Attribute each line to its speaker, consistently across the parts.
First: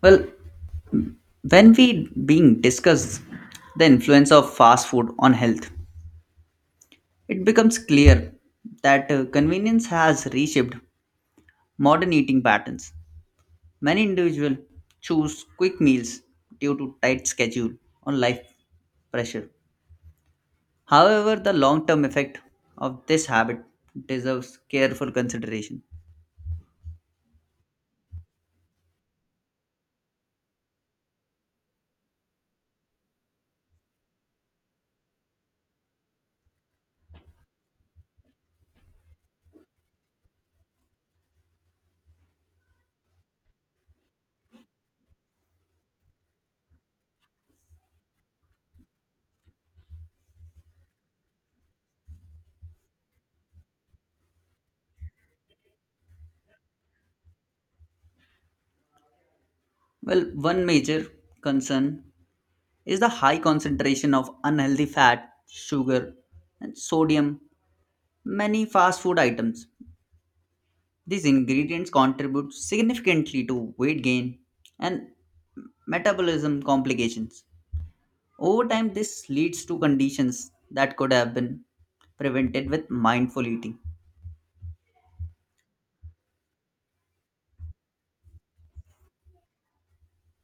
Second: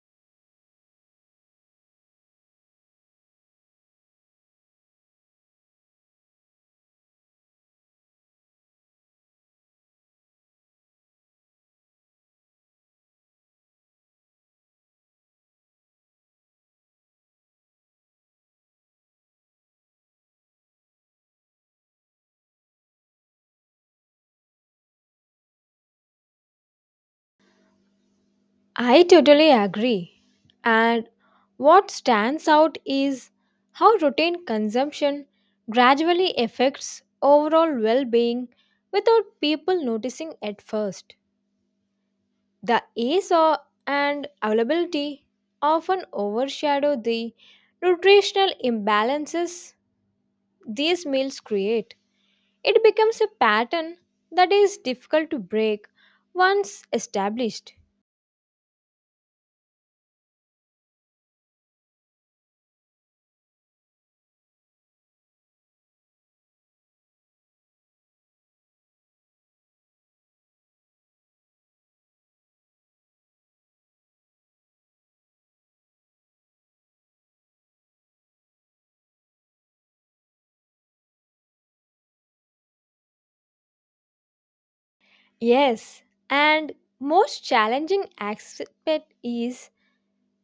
Speaker 1: Well, when we being discuss the influence of fast food on health, it becomes clear that convenience has reshaped modern eating patterns. Many individuals choose quick meals due to tight schedule or life pressure. However, the long-term effect of this habit deserves careful consideration.
Speaker 2: I totally agree. And what stands out is how routine consumption gradually affects overall well being without people noticing at first. The ease o- and availability often overshadow the nutritional imbalances these meals create. It becomes a pattern that is difficult to break once established.
Speaker 1: Well, one major concern is the high concentration of unhealthy fat, sugar, and sodium many fast food items. These ingredients contribute significantly to weight gain and metabolism complications. Over time, this leads to conditions that could have been prevented with mindful eating.
Speaker 2: Yes, and most challenging aspect is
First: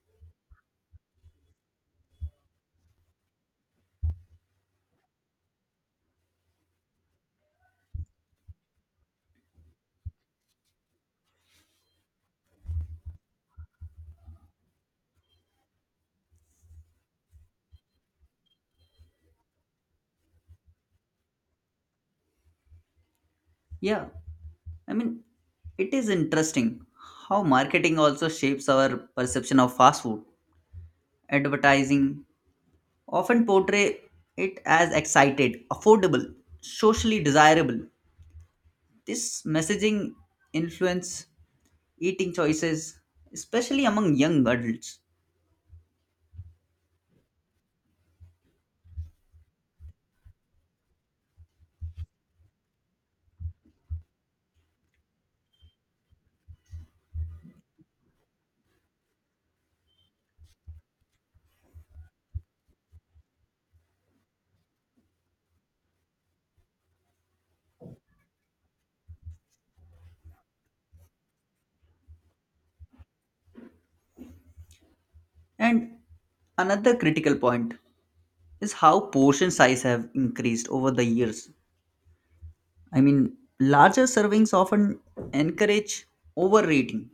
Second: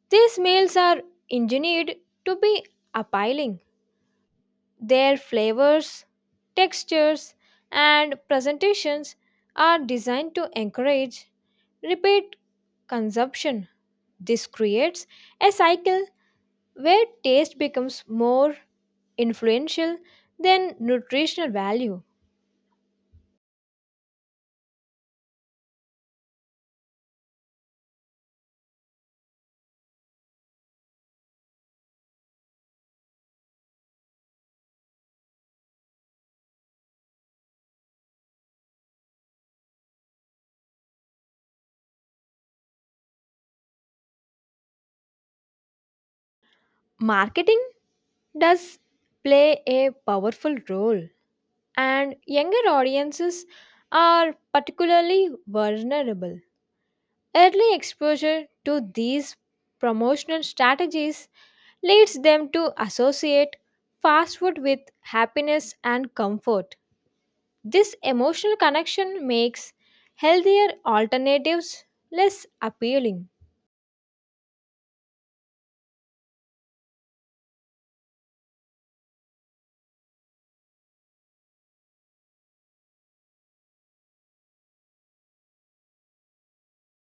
Speaker 2: these meals are engineered to be appealing. Their flavors, textures, and presentations are designed to encourage repeat consumption. This creates a cycle where taste becomes more influential than nutritional value.
Speaker 1: Yeah, I mean, it is interesting how marketing also shapes our perception of fast food. Advertising often portray it as excited, affordable, socially desirable. This messaging influence eating choices, especially among young adults.
Speaker 2: Marketing does play a powerful role and younger audiences are particularly vulnerable. Early exposure to these promotional strategies leads them to associate fast food with happiness and comfort. This emotional connection makes healthier alternatives less appealing.
Speaker 1: And another critical point is how portion size have increased over the years. I mean, larger servings often encourage overeating,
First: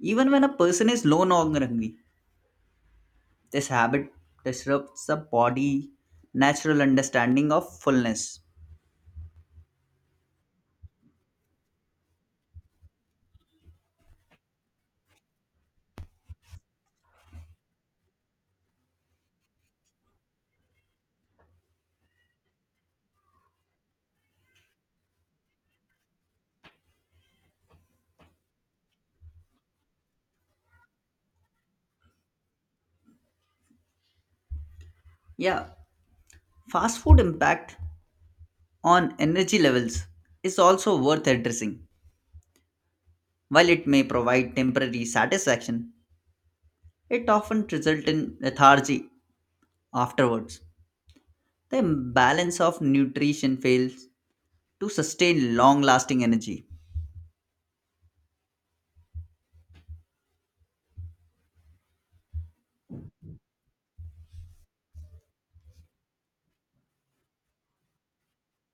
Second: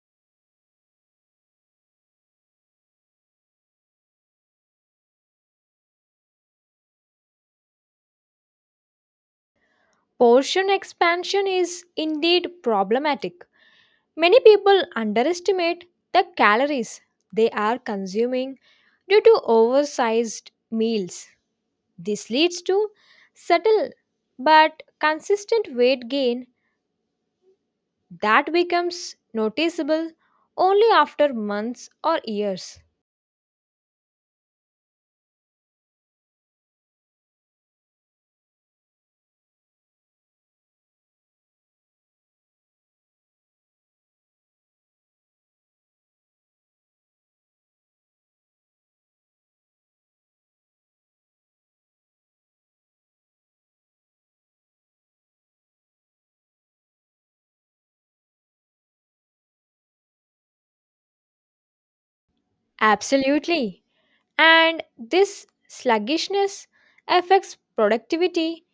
Speaker 1: even when a person is no longer hungry. This habit disrupts the body natural understanding of fullness.
Speaker 2: Portion expansion is indeed problematic. Many people underestimate the calories they are consuming due to oversized meals. This leads to subtle but consistent weight gain that becomes noticeable only after months or years.
Speaker 1: Yeah, fast food impact on energy levels is also worth addressing. While it may provide temporary satisfaction, it often results in lethargy afterwards. The balance of nutrition fails to sustain long lasting energy.
Speaker 2: Absolutely. And this sluggishness affects productivity,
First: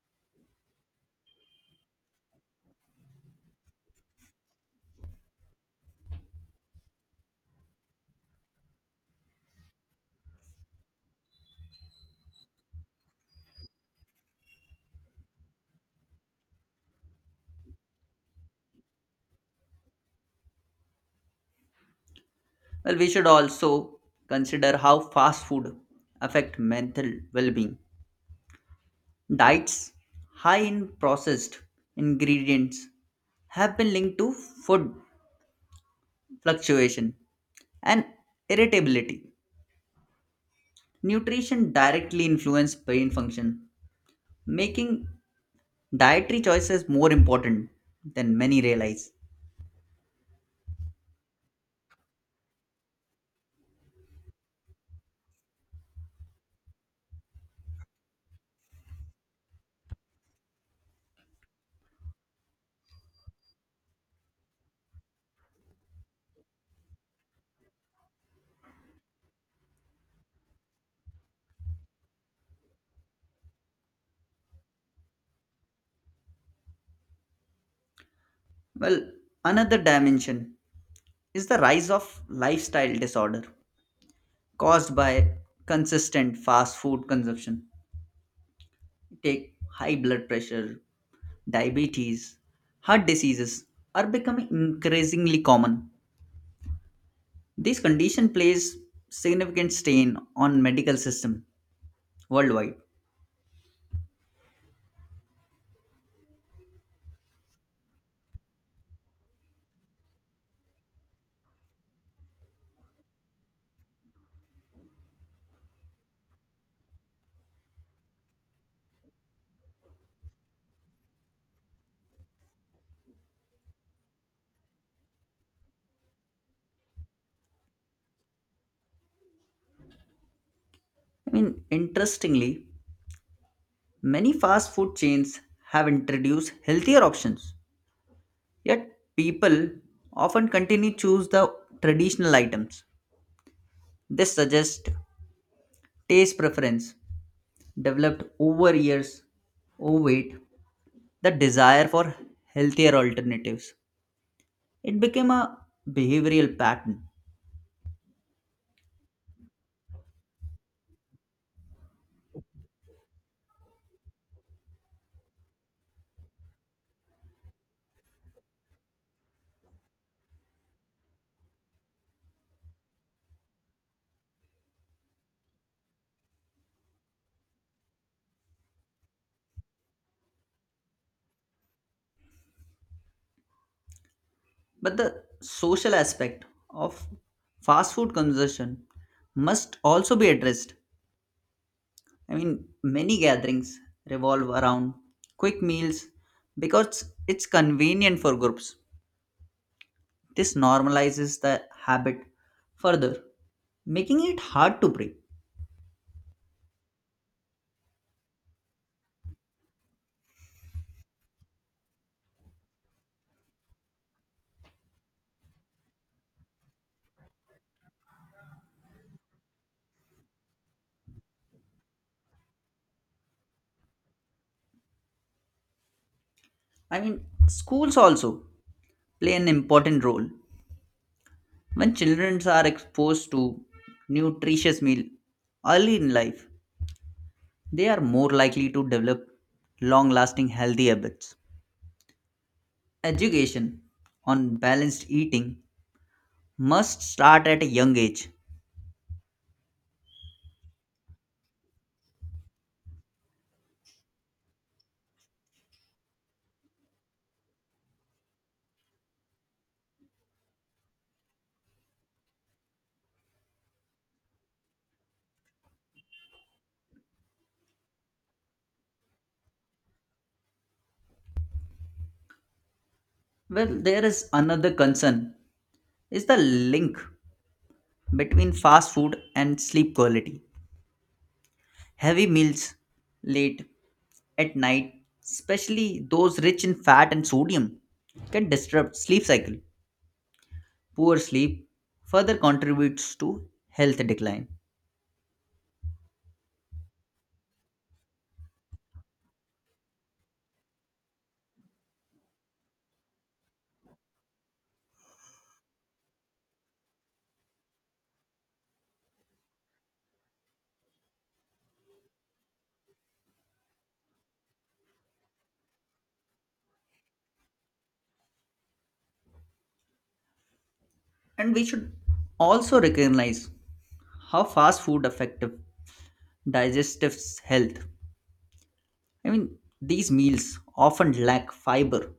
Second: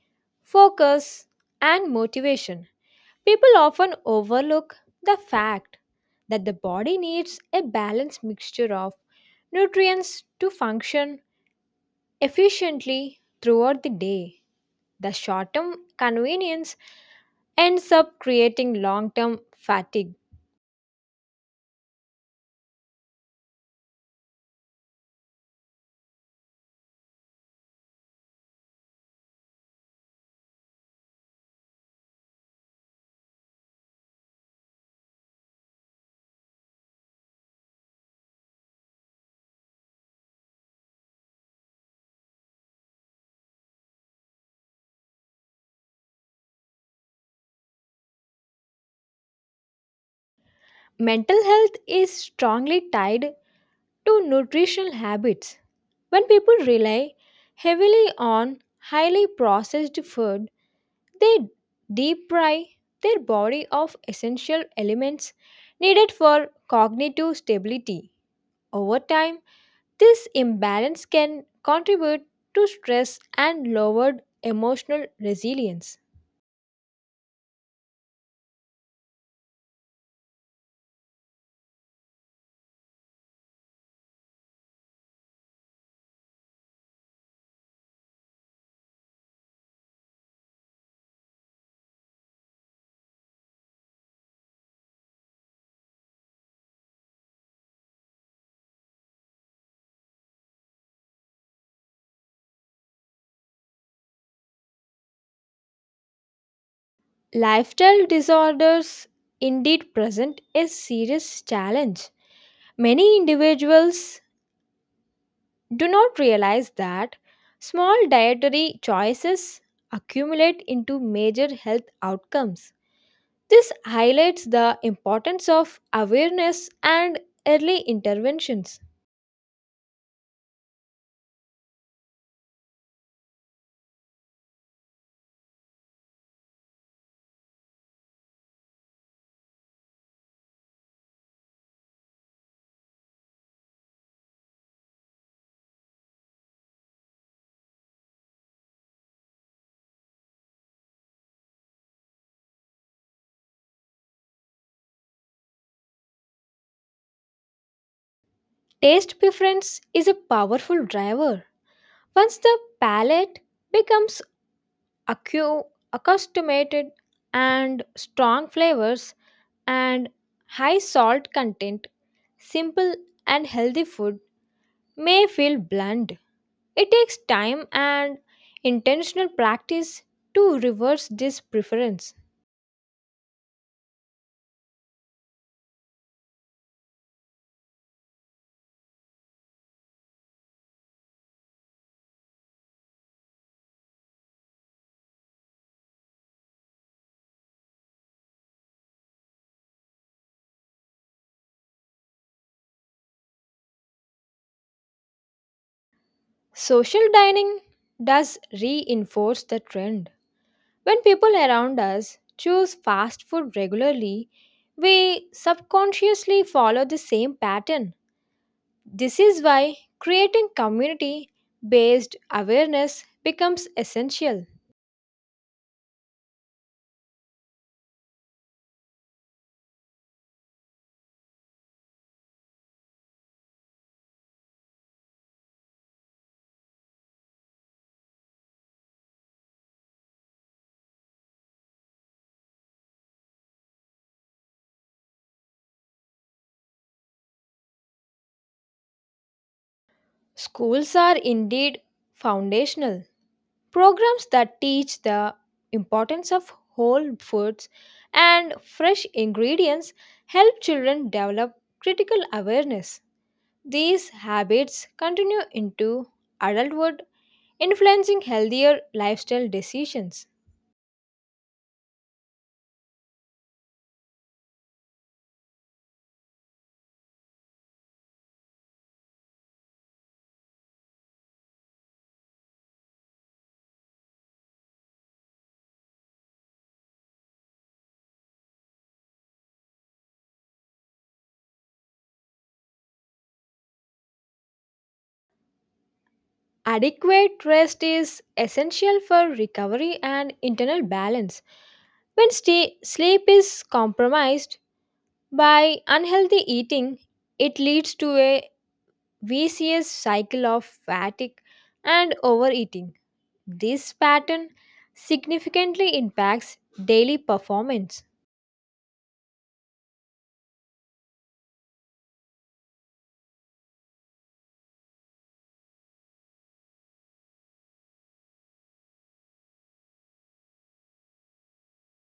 Speaker 2: focus, and motivation. People often overlook the fact that the body needs a balanced mixture of nutrients to function efficiently throughout the day. The short term convenience ends up creating long term fatigue.
Speaker 1: Well, we should also consider how fast food affect mental well-being. Diets high in processed ingredients have been linked to food fluctuation and irritability. Nutrition directly influences brain function, making dietary choices more important than many realize.
Speaker 2: Mental health is strongly tied to nutritional habits. When people rely heavily on highly processed food, they deprive their body of essential elements needed for cognitive stability. Over time, this imbalance can contribute to stress and lowered emotional resilience.
Speaker 1: Well, another dimension is the rise of lifestyle disorder caused by consistent fast food consumption. Take high blood pressure, diabetes, heart diseases are becoming increasingly common. This condition plays significant strain on medical system worldwide.
Speaker 2: Lifestyle disorders indeed present a serious challenge. Many individuals do not realize that small dietary choices accumulate into major health outcomes. This highlights the importance of awareness and early interventions.
Speaker 1: I mean, interestingly, many fast food chains have introduced healthier options, yet people often continue to choose the traditional items. This suggests taste preference developed over years overweight, the desire for healthier alternatives. It became a behavioral pattern.
Speaker 2: Taste preference is a powerful driver. Once the palate becomes accu- accustomed and strong flavors and high salt content, simple and healthy food may feel bland. It takes time and intentional practice to reverse this preference.
Speaker 1: But the social aspect of fast food consumption must also be addressed. I mean, many gatherings revolve around quick meals because it's convenient for groups. This normalizes the habit further, making it hard to break.
Speaker 2: Social dining does reinforce the trend. When people around us choose fast food regularly, we subconsciously follow the same pattern. This is why creating community based awareness becomes essential.
Speaker 1: I mean, schools also play an important role. When children are exposed to nutritious meal early in life, they are more likely to develop long lasting healthy habits. Education on balanced eating must start at a young age.
Speaker 2: Schools are indeed foundational. Programs that teach the importance of whole foods and fresh ingredients help children develop critical awareness. These habits continue into adulthood, influencing healthier lifestyle decisions.
Speaker 1: Well, there is another concern is the link between fast food and sleep quality. Heavy meals late at night, especially those rich in fat and sodium, can disrupt sleep cycle. Poor sleep further contributes to health decline.
Speaker 2: Adequate rest is essential for recovery and internal balance. When sleep is compromised by unhealthy eating, it leads to a vicious cycle of fatigue and overeating. This pattern significantly impacts daily performance.
Speaker 1: And we should also recognize how fast food affective digestive health. I mean, these meals often lack fiber,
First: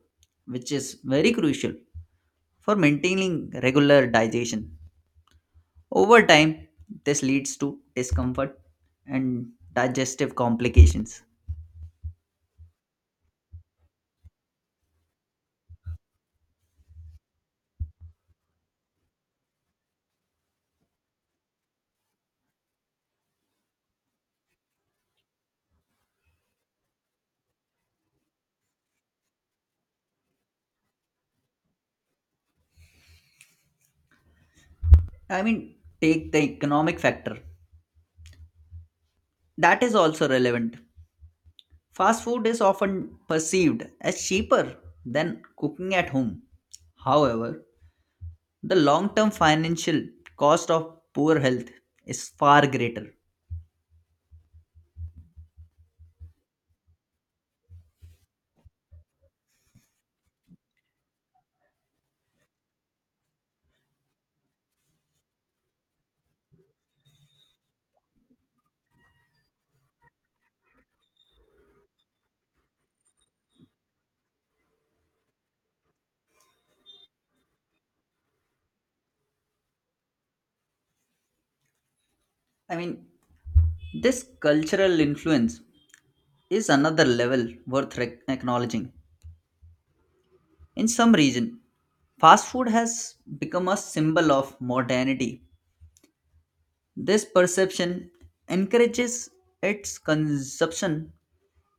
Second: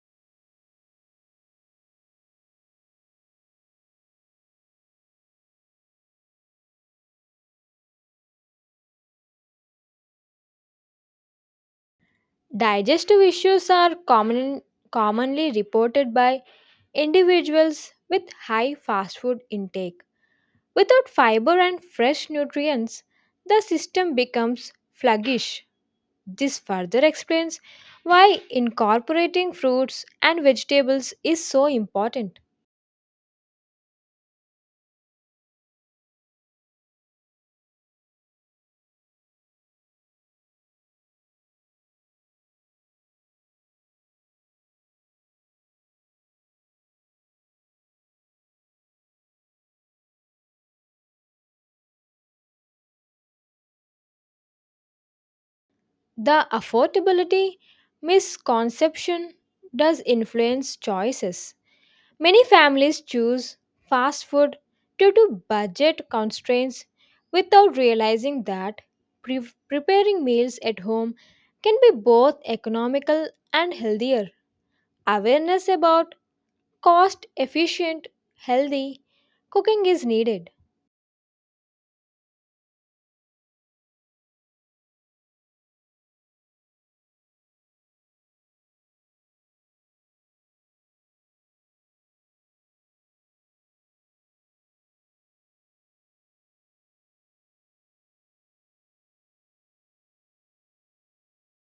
Speaker 1: which is very crucial for maintaining regular digestion. Over time, this leads to discomfort and digestive complications.
Speaker 2: Digestive issues are common, Commonly reported by individuals with high fast food intake. Without fiber and fresh nutrients, the system becomes sluggish. This further explains why incorporating fruits and vegetables is so important.
Speaker 1: I mean, take the economic factor. That is also relevant. Fast food is often perceived as cheaper than cooking at home. However, the long term financial cost of poor health is far greater.
Speaker 2: The affordability misconception does influence choices. Many families choose fast food due to budget constraints without realizing that preparing meals at home can be both economical and healthier. Awareness about cost efficient, healthy cooking is needed.
Speaker 1: I mean, this cultural influence is another level worth acknowledging. In some region, fast food has become a symbol of modernity. This perception encourages its consumption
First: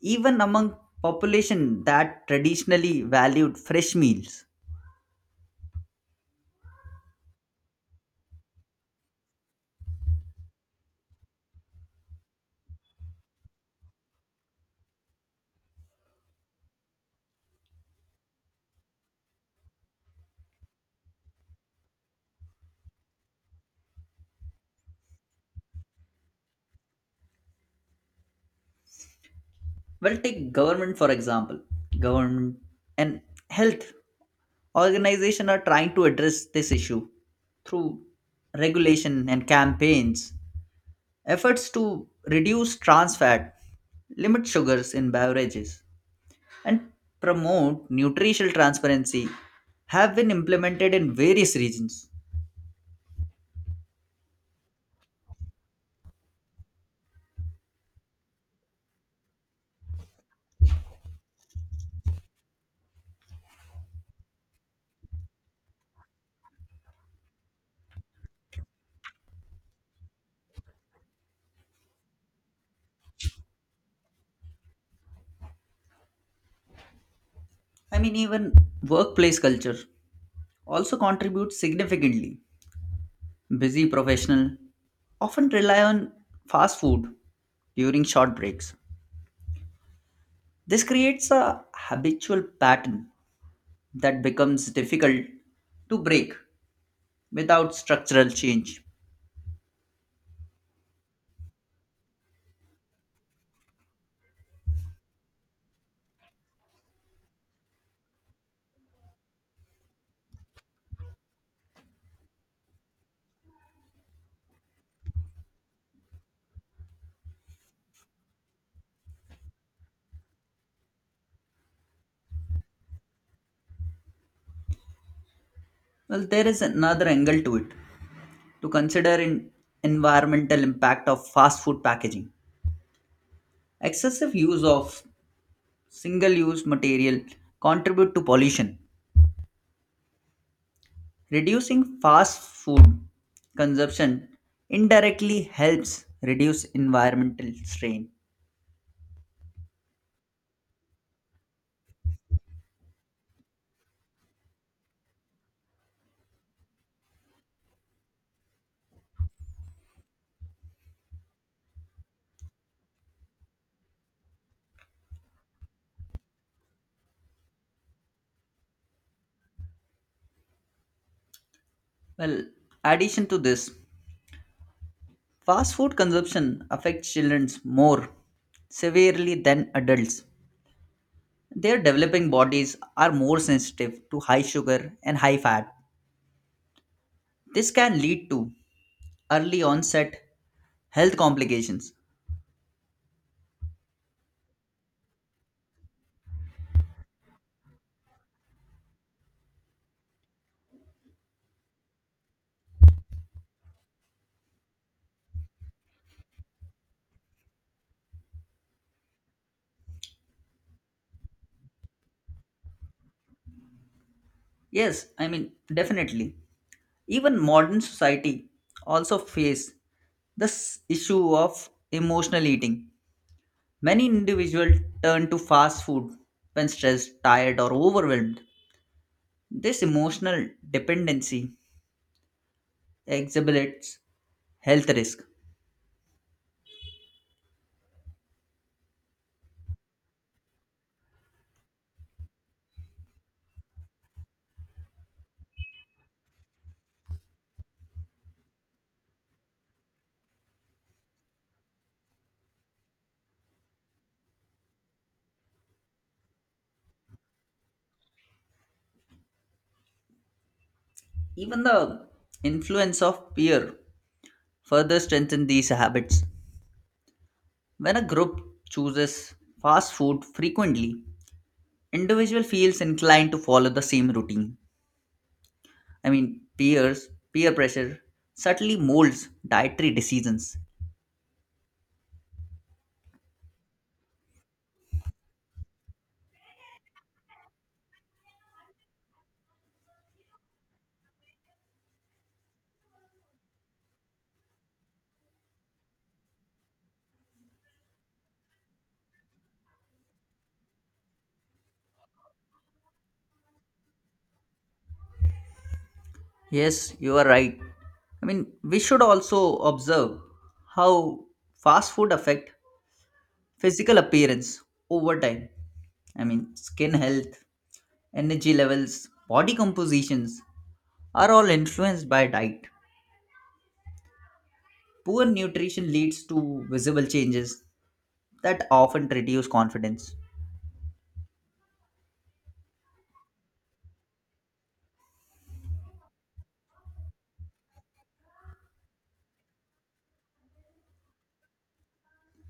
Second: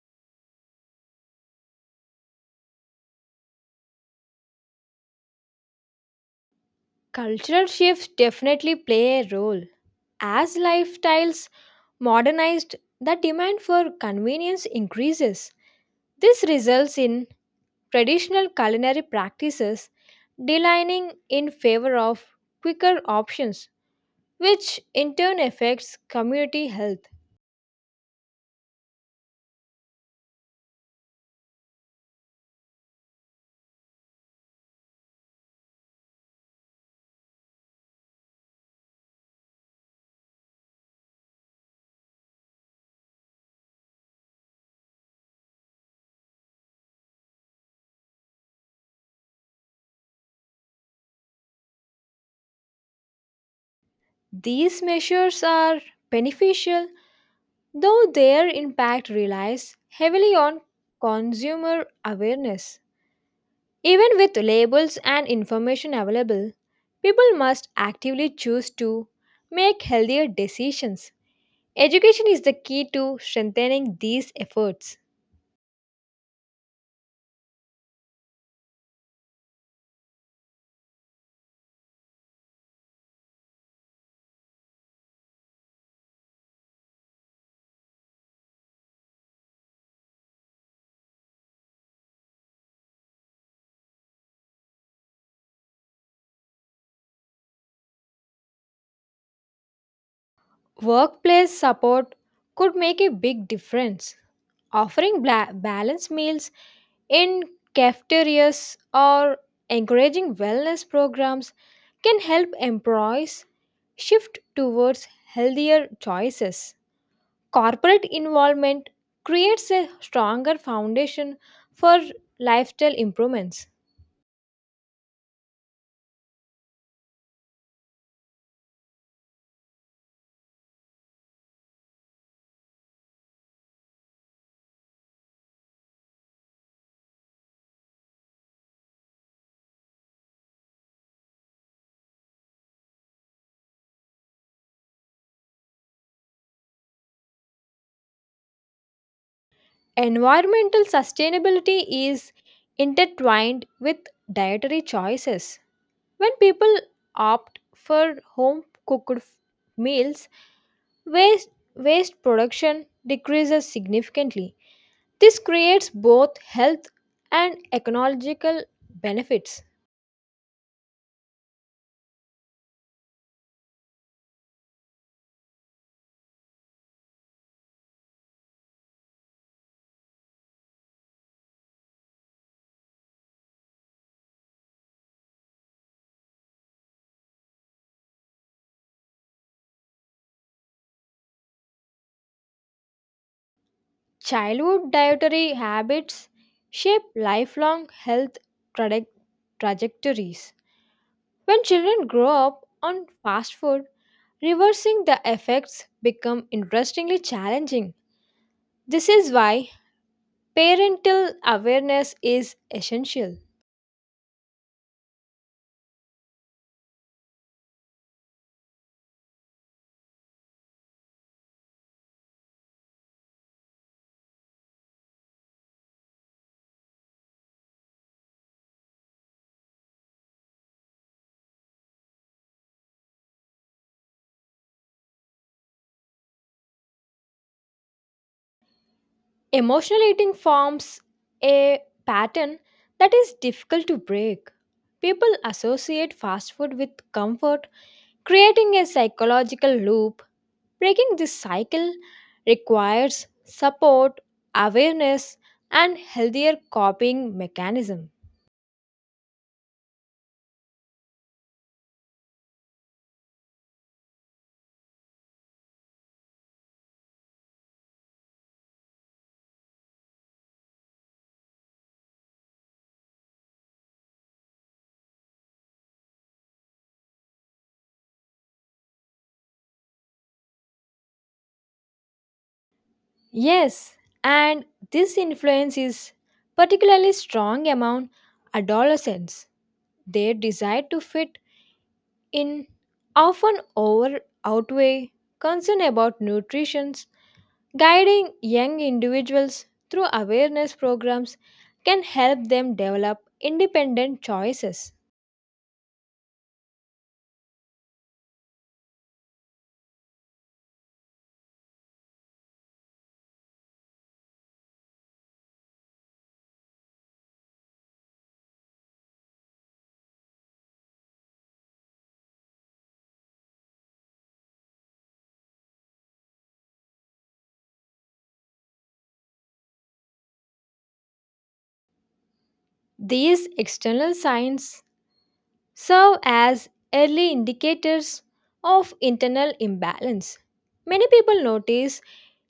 Speaker 1: even among population that traditionally valued fresh meals.
Speaker 2: Cultural shifts definitely play a role. As lifestyles modernized, the demand for convenience increases. This results in traditional culinary practices declining in favor of quicker options, which in turn affects community health.
Speaker 1: Well, take government for example. Government and health organizations are trying to address this issue through regulation and campaigns, efforts to reduce trans fat, limit sugars in beverages, and promote nutritional transparency have been implemented in various regions.
Speaker 2: These measures are beneficial, though their impact relies heavily on consumer awareness. Even with labels and information available, people must actively choose to make healthier decisions. Education is the key to strengthening these efforts.
Speaker 1: I mean, even workplace culture also contributes significantly. Busy professional often rely on fast food during short breaks. This creates a habitual pattern that becomes difficult to break without structural change.
Speaker 2: Workplace support could make a big difference. Offering balanced meals in cafeterias or encouraging wellness programs can help employees shift towards healthier choices. Corporate involvement creates a stronger foundation for lifestyle improvements.
Speaker 1: Well, there is another angle to it to consider in environmental impact of fast food packaging. Excessive use of single-use material contribute to pollution. Reducing fast food consumption indirectly helps reduce environmental strain.
Speaker 2: Environmental sustainability is intertwined with dietary choices. When people opt for home cooked meals, waste production decreases significantly. This creates both health and ecological benefits.
Speaker 1: Well, addition to this, fast food consumption affects children more severely than adults. Their developing bodies are more sensitive to high sugar and high fat. This can lead to early onset health complications.
Speaker 2: Childhood dietary habits shape lifelong health traje- trajectories. When children grow up on fast food, reversing the effects become interestingly challenging. This is why parental awareness is essential.
Speaker 1: Yes, I mean, definitely. Even modern society also face this issue of emotional eating. Many individuals turn to fast food when stressed, tired, or overwhelmed. This emotional dependency exhibits health risk.
Speaker 2: Emotional eating forms a pattern that is difficult to break. People associate fast food with comfort, creating a psychological loop. Breaking this cycle requires support, awareness, and healthier coping mechanism.
Speaker 1: Even the influence of peer further strengthens these habits. When a group chooses fast food frequently, individual feels inclined to follow the same routine. I mean, peer pressure subtly molds dietary decisions.
Speaker 2: Yes, and this influence is particularly strong among adolescents. Their desire to fit in often over outweigh concern about nutrition. Guiding young individuals through awareness programs can help them develop independent choices.
Speaker 1: Yes, you are right. I mean, we should also observe how fast food affect physical appearance over time. I mean, skin health, energy levels, body compositions are all influenced by diet. Poor nutrition leads to visible changes that often reduce confidence.
Speaker 2: These external signs serve as early indicators of internal imbalance. Many people notice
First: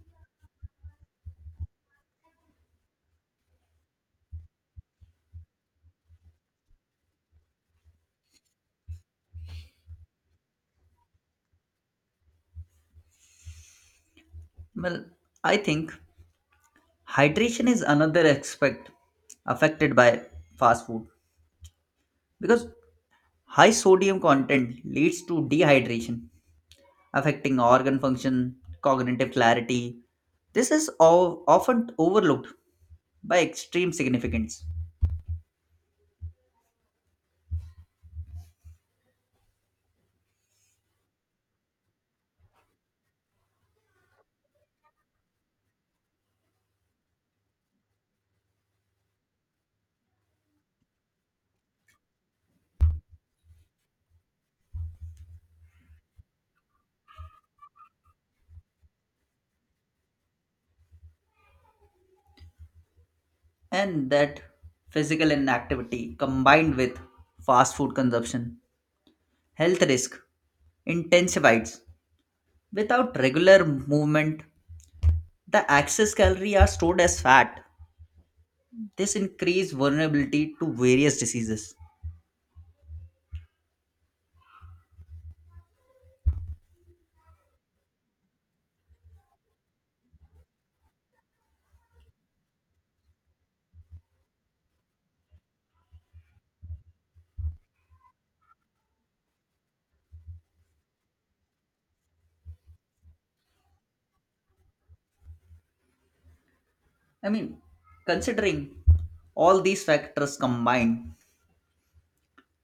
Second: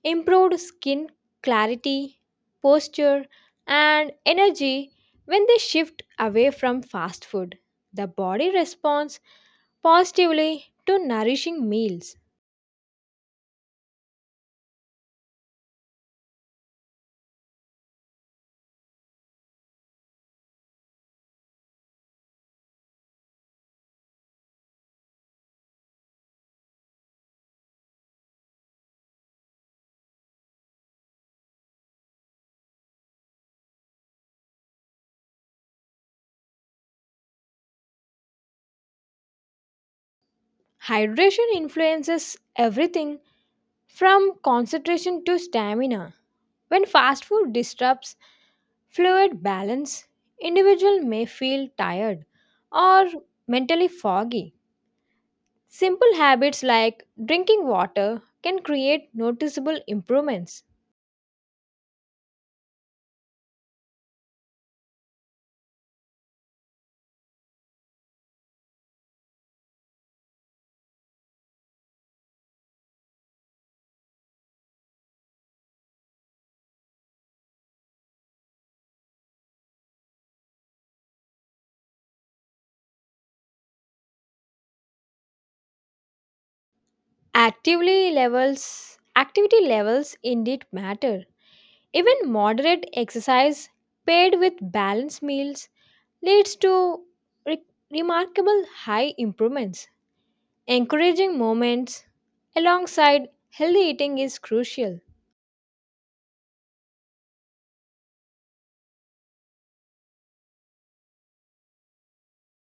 Speaker 2: improved skin clarity, posture, and energy when they shift away from fast food. The body responds positively to nourishing meals.
Speaker 1: Well, I think hydration is another aspect affected by fast food because high sodium content leads to dehydration, affecting organ function, cognitive clarity. This is all often overlooked by extreme significance,
Speaker 2: Hydration influences everything from concentration to stamina. When fast food disrupts fluid balance, individual may feel tired or mentally foggy. Simple habits like drinking water can create noticeable improvements.
Speaker 1: and that physical inactivity combined with fast food consumption health risk intensifies. Without regular movement, the excess calorie are stored as fat. This increase vulnerability to various diseases.
Speaker 2: Actively levels Activity levels indeed matter. Even moderate exercise paired with balanced meals leads to re- remarkable high improvements. Encouraging moments alongside healthy eating is crucial.
Speaker 1: I mean, considering all these factors combined,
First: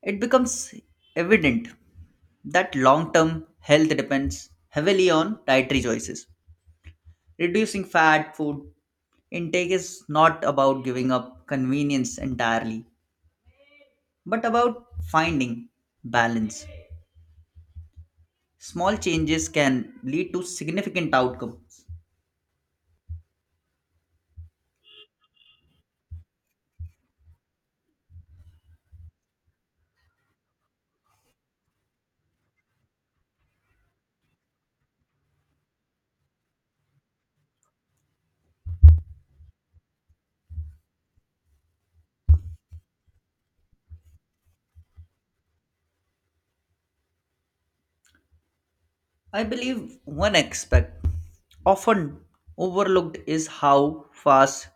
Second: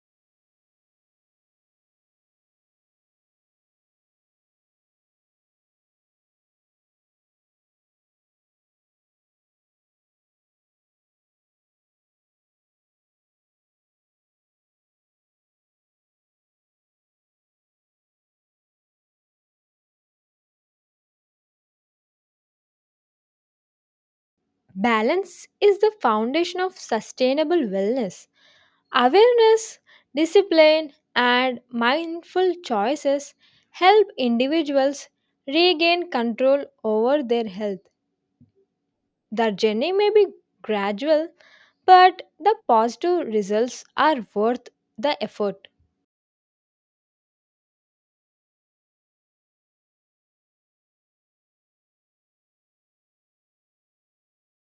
Speaker 1: it becomes evident that long term health depends heavily on dietary choices. Reducing fat food intake is not about giving up convenience entirely, but about finding balance. Small changes can lead to significant outcomes.
Speaker 2: Balance is the foundation of sustainable wellness. Awareness, discipline, and mindful choices help individuals regain control over their health. The journey may be gradual, but the positive results are worth the effort.
Speaker 1: I believe one aspect often overlooked is how fast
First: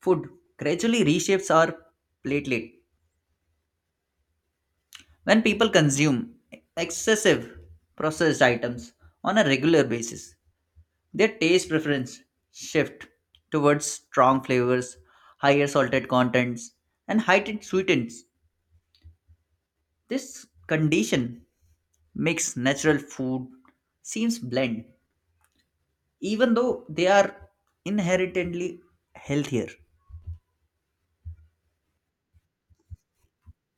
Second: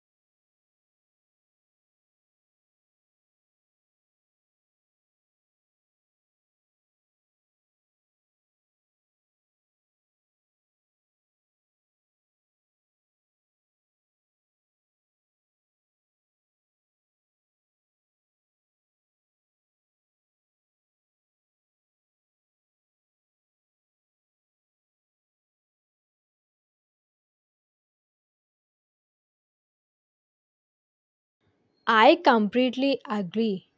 Speaker 1: food gradually reshapes our platelet. When people consume excessive processed items on a regular basis, their taste preference shift towards strong flavors, higher salted contents, and heightened sweetens. This condition makes natural food seems bland even though they are inherently healthier.
Speaker 2: I completely agree.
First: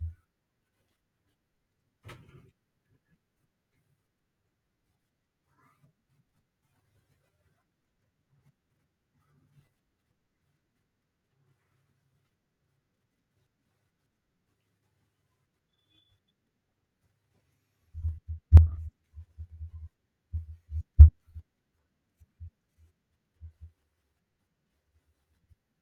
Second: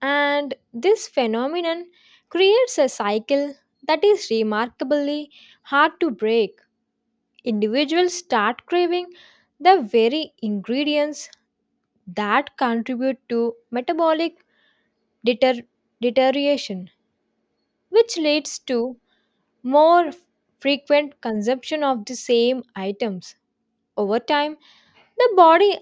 Speaker 2: And this phenomenon creates a cycle that is remarkably hard to break. Individuals start craving the very ingredients that contribute to metabolic deter- deterioration, which leads to more frequent consumption of the same items. Over time, the body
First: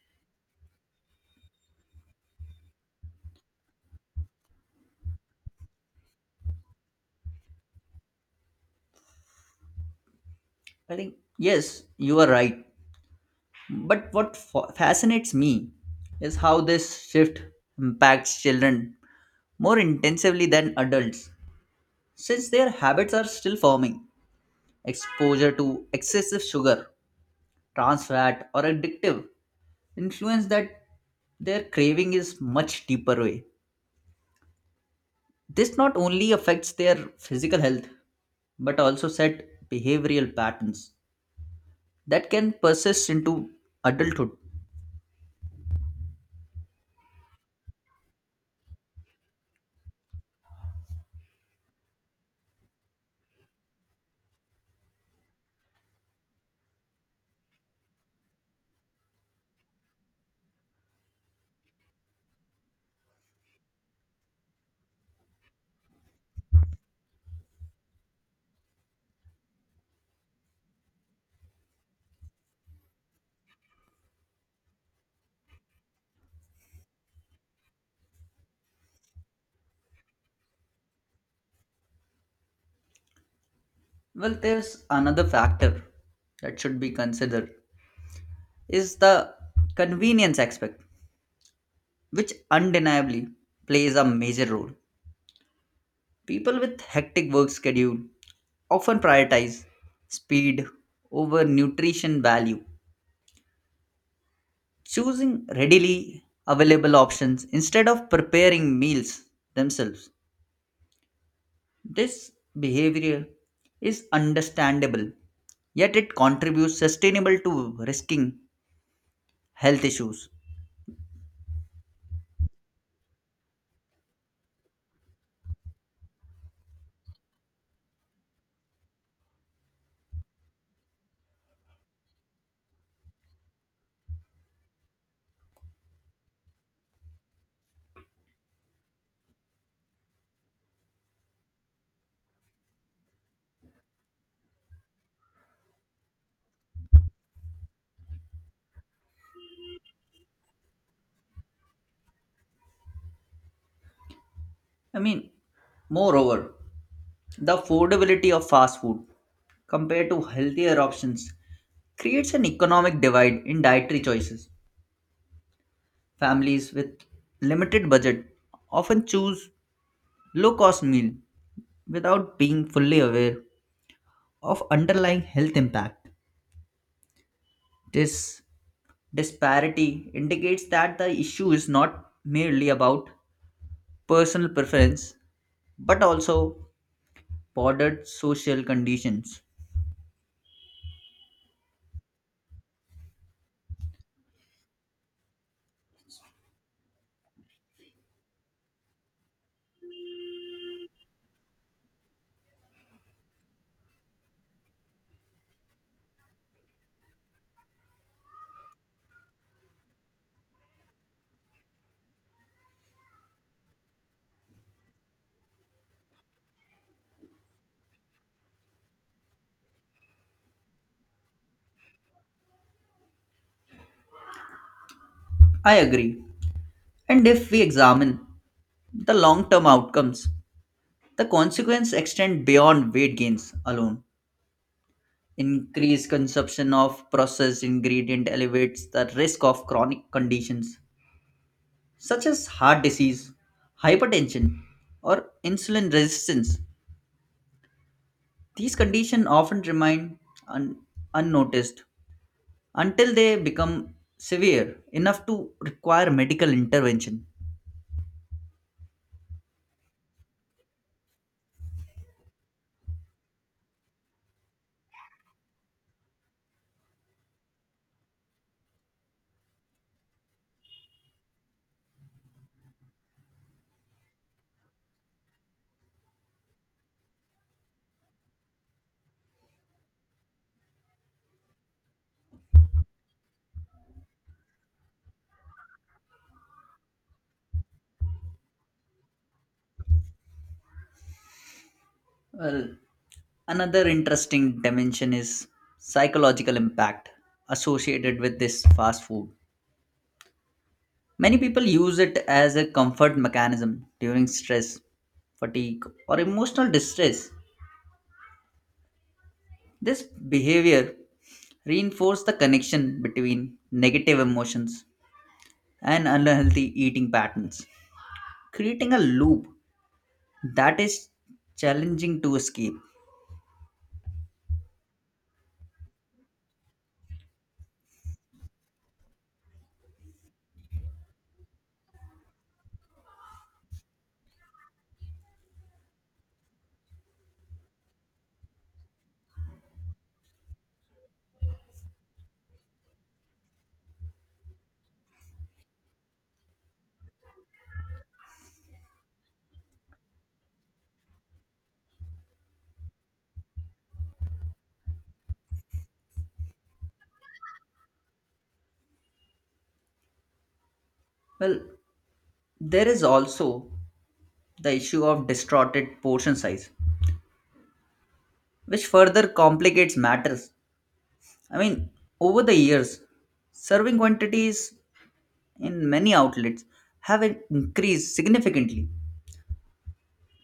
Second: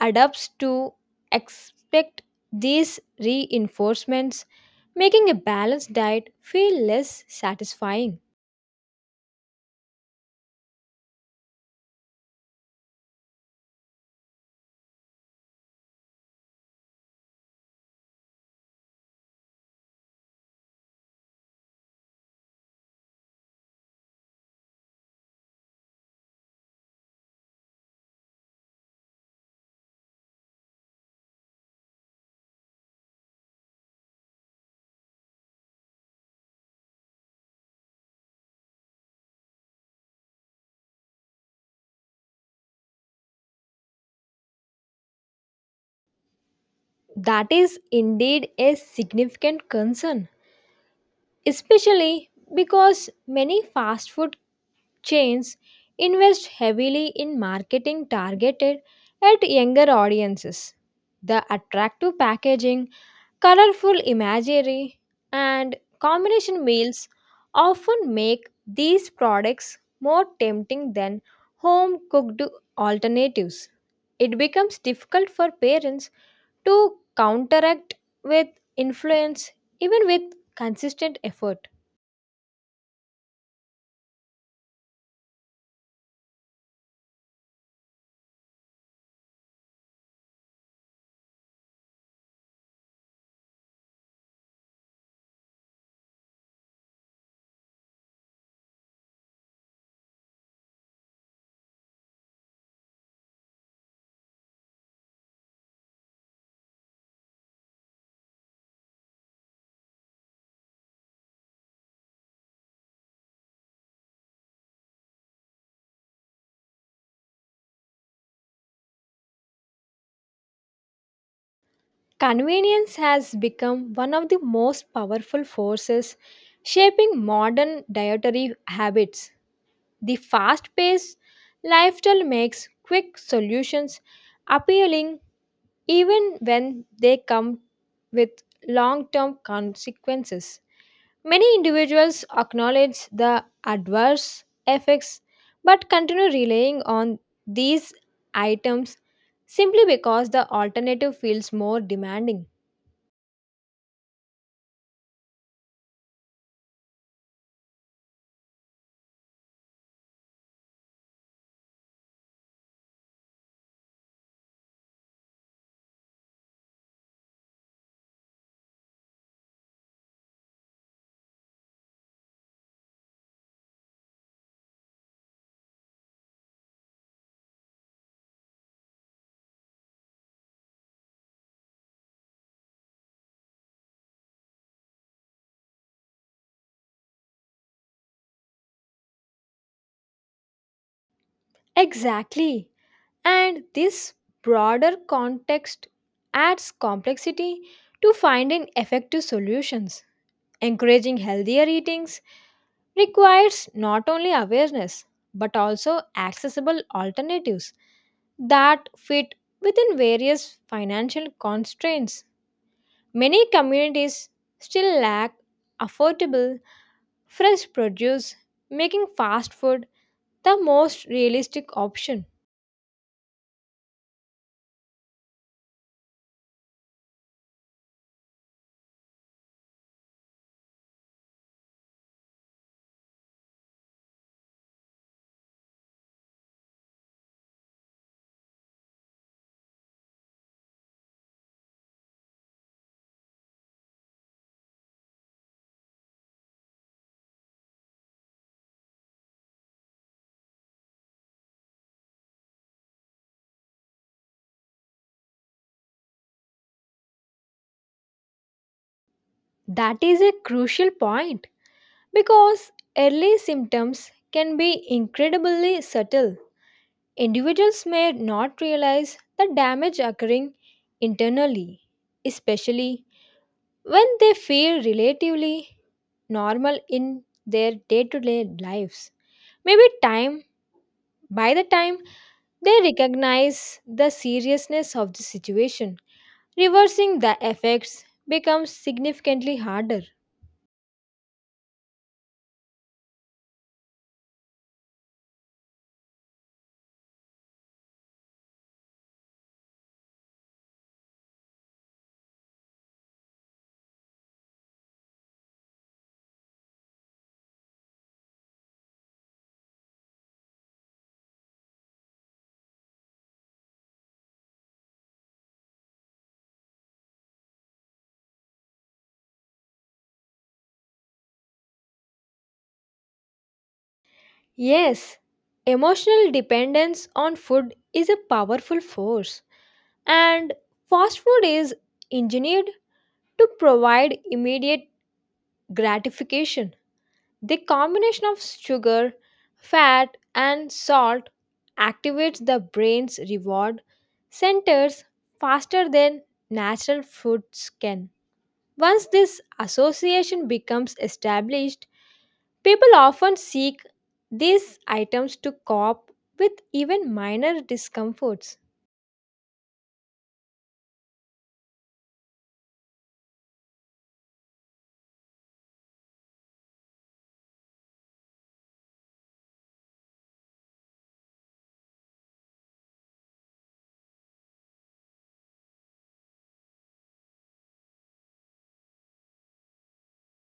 Speaker 2: adapts to expect these reinforcements, making a balanced diet feel less satisfying.
Speaker 1: I think, yes, you are right. But what fascinates me is how this shift impacts children more intensively than adults, since their habits are still forming. Exposure to excessive sugar, trans fat, or addictive influence that their craving is much deeper way. This not only affects their physical health, but also set behavioral patterns that can persist into adulthood.
Speaker 2: That is indeed a significant concern especially because many fast food chains invest heavily in marketing targeted at younger audiences. The attractive packaging, colorful imagery, and combination meals often make these products more tempting than home cooked alternatives. It becomes difficult for parents to counteract with influence even with consistent effort.
Speaker 1: Well, there's another factor that should be considered is the convenience aspect, which undeniably plays a major role. People with hectic work schedule often prioritize speed over nutrition value, choosing readily available options instead of preparing meals themselves. This behavior is understandable, yet it contributes sustainable to risking health issues.
Speaker 2: Convenience has become one of the most powerful forces shaping modern dietary habits. The fast paced lifestyle makes quick solutions appealing even when they come with long term consequences. Many individuals acknowledge the adverse effects but continue relying on these items simply because the alternative feels more demanding.
Speaker 1: I mean, moreover, the affordability of fast food compared to healthier options creates an economic divide in dietary choices. Families with limited budget often choose low cost meal without being fully aware of underlying health impact. This disparity indicates that the issue is not merely about personal preference but also broader social conditions.
Speaker 2: Exactly. And this broader context adds complexity to finding effective solutions. Encouraging healthier eatings requires not only awareness but also accessible alternatives that fit within various financial constraints. Many communities still lack affordable fresh produce, making fast food the most realistic option.
Speaker 1: I agree. And if we examine the long term outcomes, the consequences extend beyond weight gains alone. Increased consumption of processed ingredient elevates the risk of chronic conditions such as heart disease, hypertension, or insulin resistance. These conditions often remain un- unnoticed until they become severe enough to require medical intervention.
Speaker 2: That is a crucial point because early symptoms can be incredibly subtle. Individuals may not realize the damage occurring internally, especially when they feel relatively normal in their day to day lives. Maybe time, by the time they recognize the seriousness of the situation, reversing the effects becomes significantly harder.
Speaker 1: Well, another interesting dimension is psychological impact associated with this fast food. Many people use it as a comfort mechanism during stress, fatigue, or emotional distress. This behavior reinforces the connection between negative emotions and unhealthy eating patterns creating a loop that is challenging to escape.
Speaker 2: Yes, emotional dependence on food is a powerful force, and fast food is engineered to provide immediate gratification. The combination of sugar, fat, and salt activates the brain's reward centers faster than natural foods can. Once this association becomes established, people often seek these items to cope with even minor discomforts.
Speaker 1: Well, there is also the issue of distorted portion size, which further complicates matters. I mean, over the years, serving quantities in many outlets have increased significantly,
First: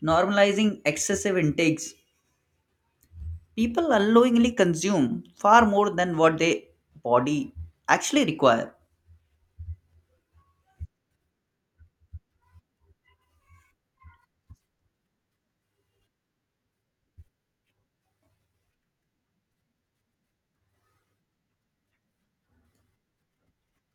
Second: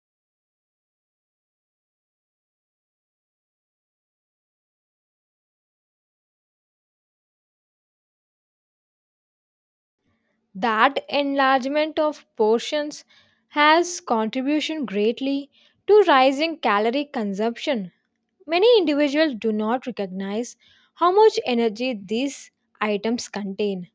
Speaker 1: normalizing excessive intakes. People unknowingly consume far more than what their body actually require.
Speaker 2: That enlargement of portions has contribution greatly to rising calorie consumption. Many individuals do not recognize how much energy these items contain,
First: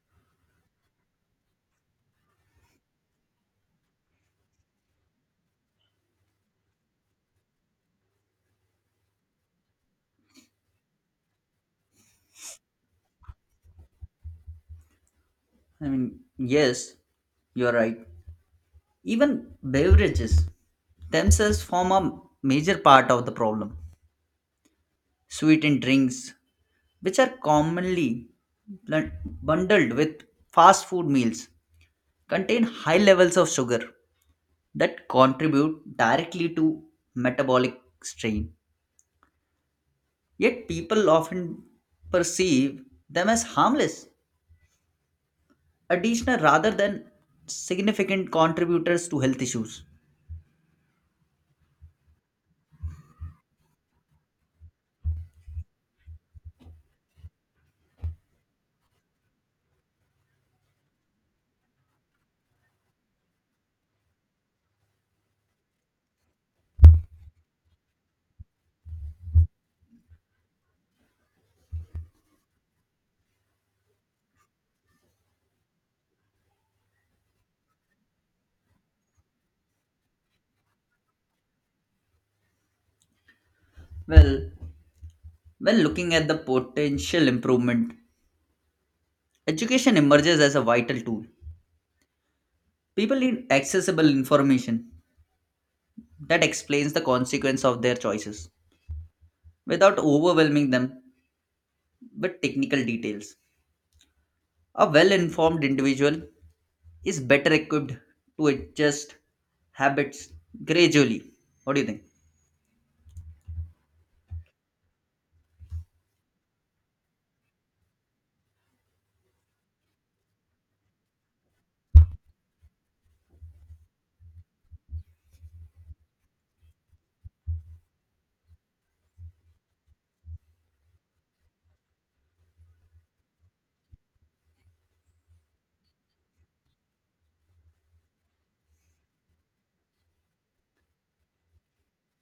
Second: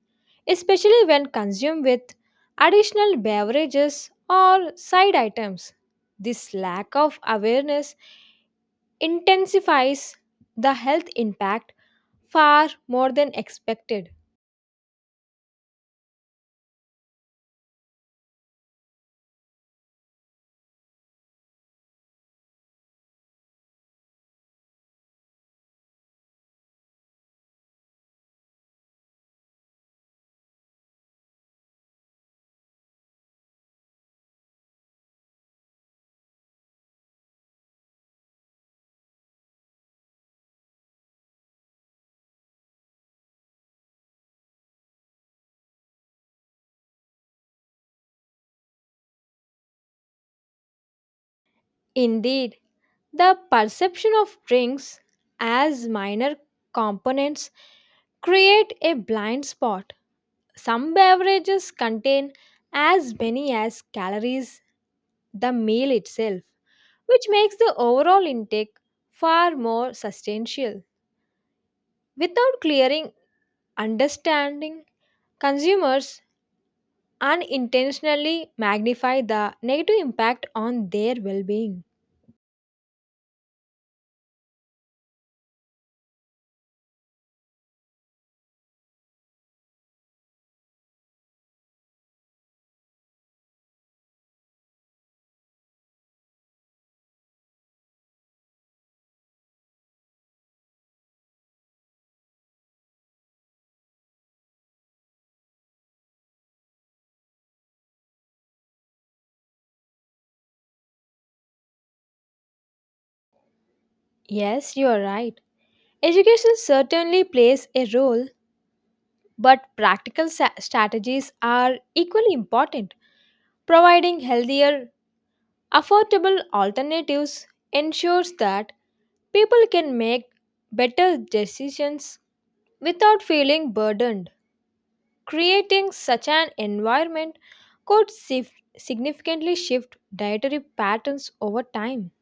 Speaker 2: especially when consumed with additional beverages or side items. This lack of awareness intensifies the health impact far more than expected.
Speaker 1: I mean, yes, you're right. Even beverages themselves form a major part of the problem. Sweetened drinks, which are commonly bl- bundled with fast food meals, contain high levels of sugar that contribute directly to metabolic strain. Yet people often perceive them as harmless, additional rather than significant contributors to health issues.
Speaker 2: Indeed, the perception of drinks as minor components create a blind spot. Some beverages contain as many as calories the meal itself, which makes the overall intake far more substantial. Without clearing understanding, consumers unintentionally magnify the negative impact on their well being.
Speaker 1: Well, when looking at the potential improvement education emerges as a vital tool. People need accessible information that explains the consequence of their choices without overwhelming them with technical details. A well informed individual is better equipped to adjust habits gradually. What do you think?
Speaker 2: Yes, you are right. Education certainly plays a role, but practical strategies are equally important. Providing healthier, affordable alternatives ensures that people can make better decisions without feeling burdened. Creating such an environment could significantly shift dietary patterns over time.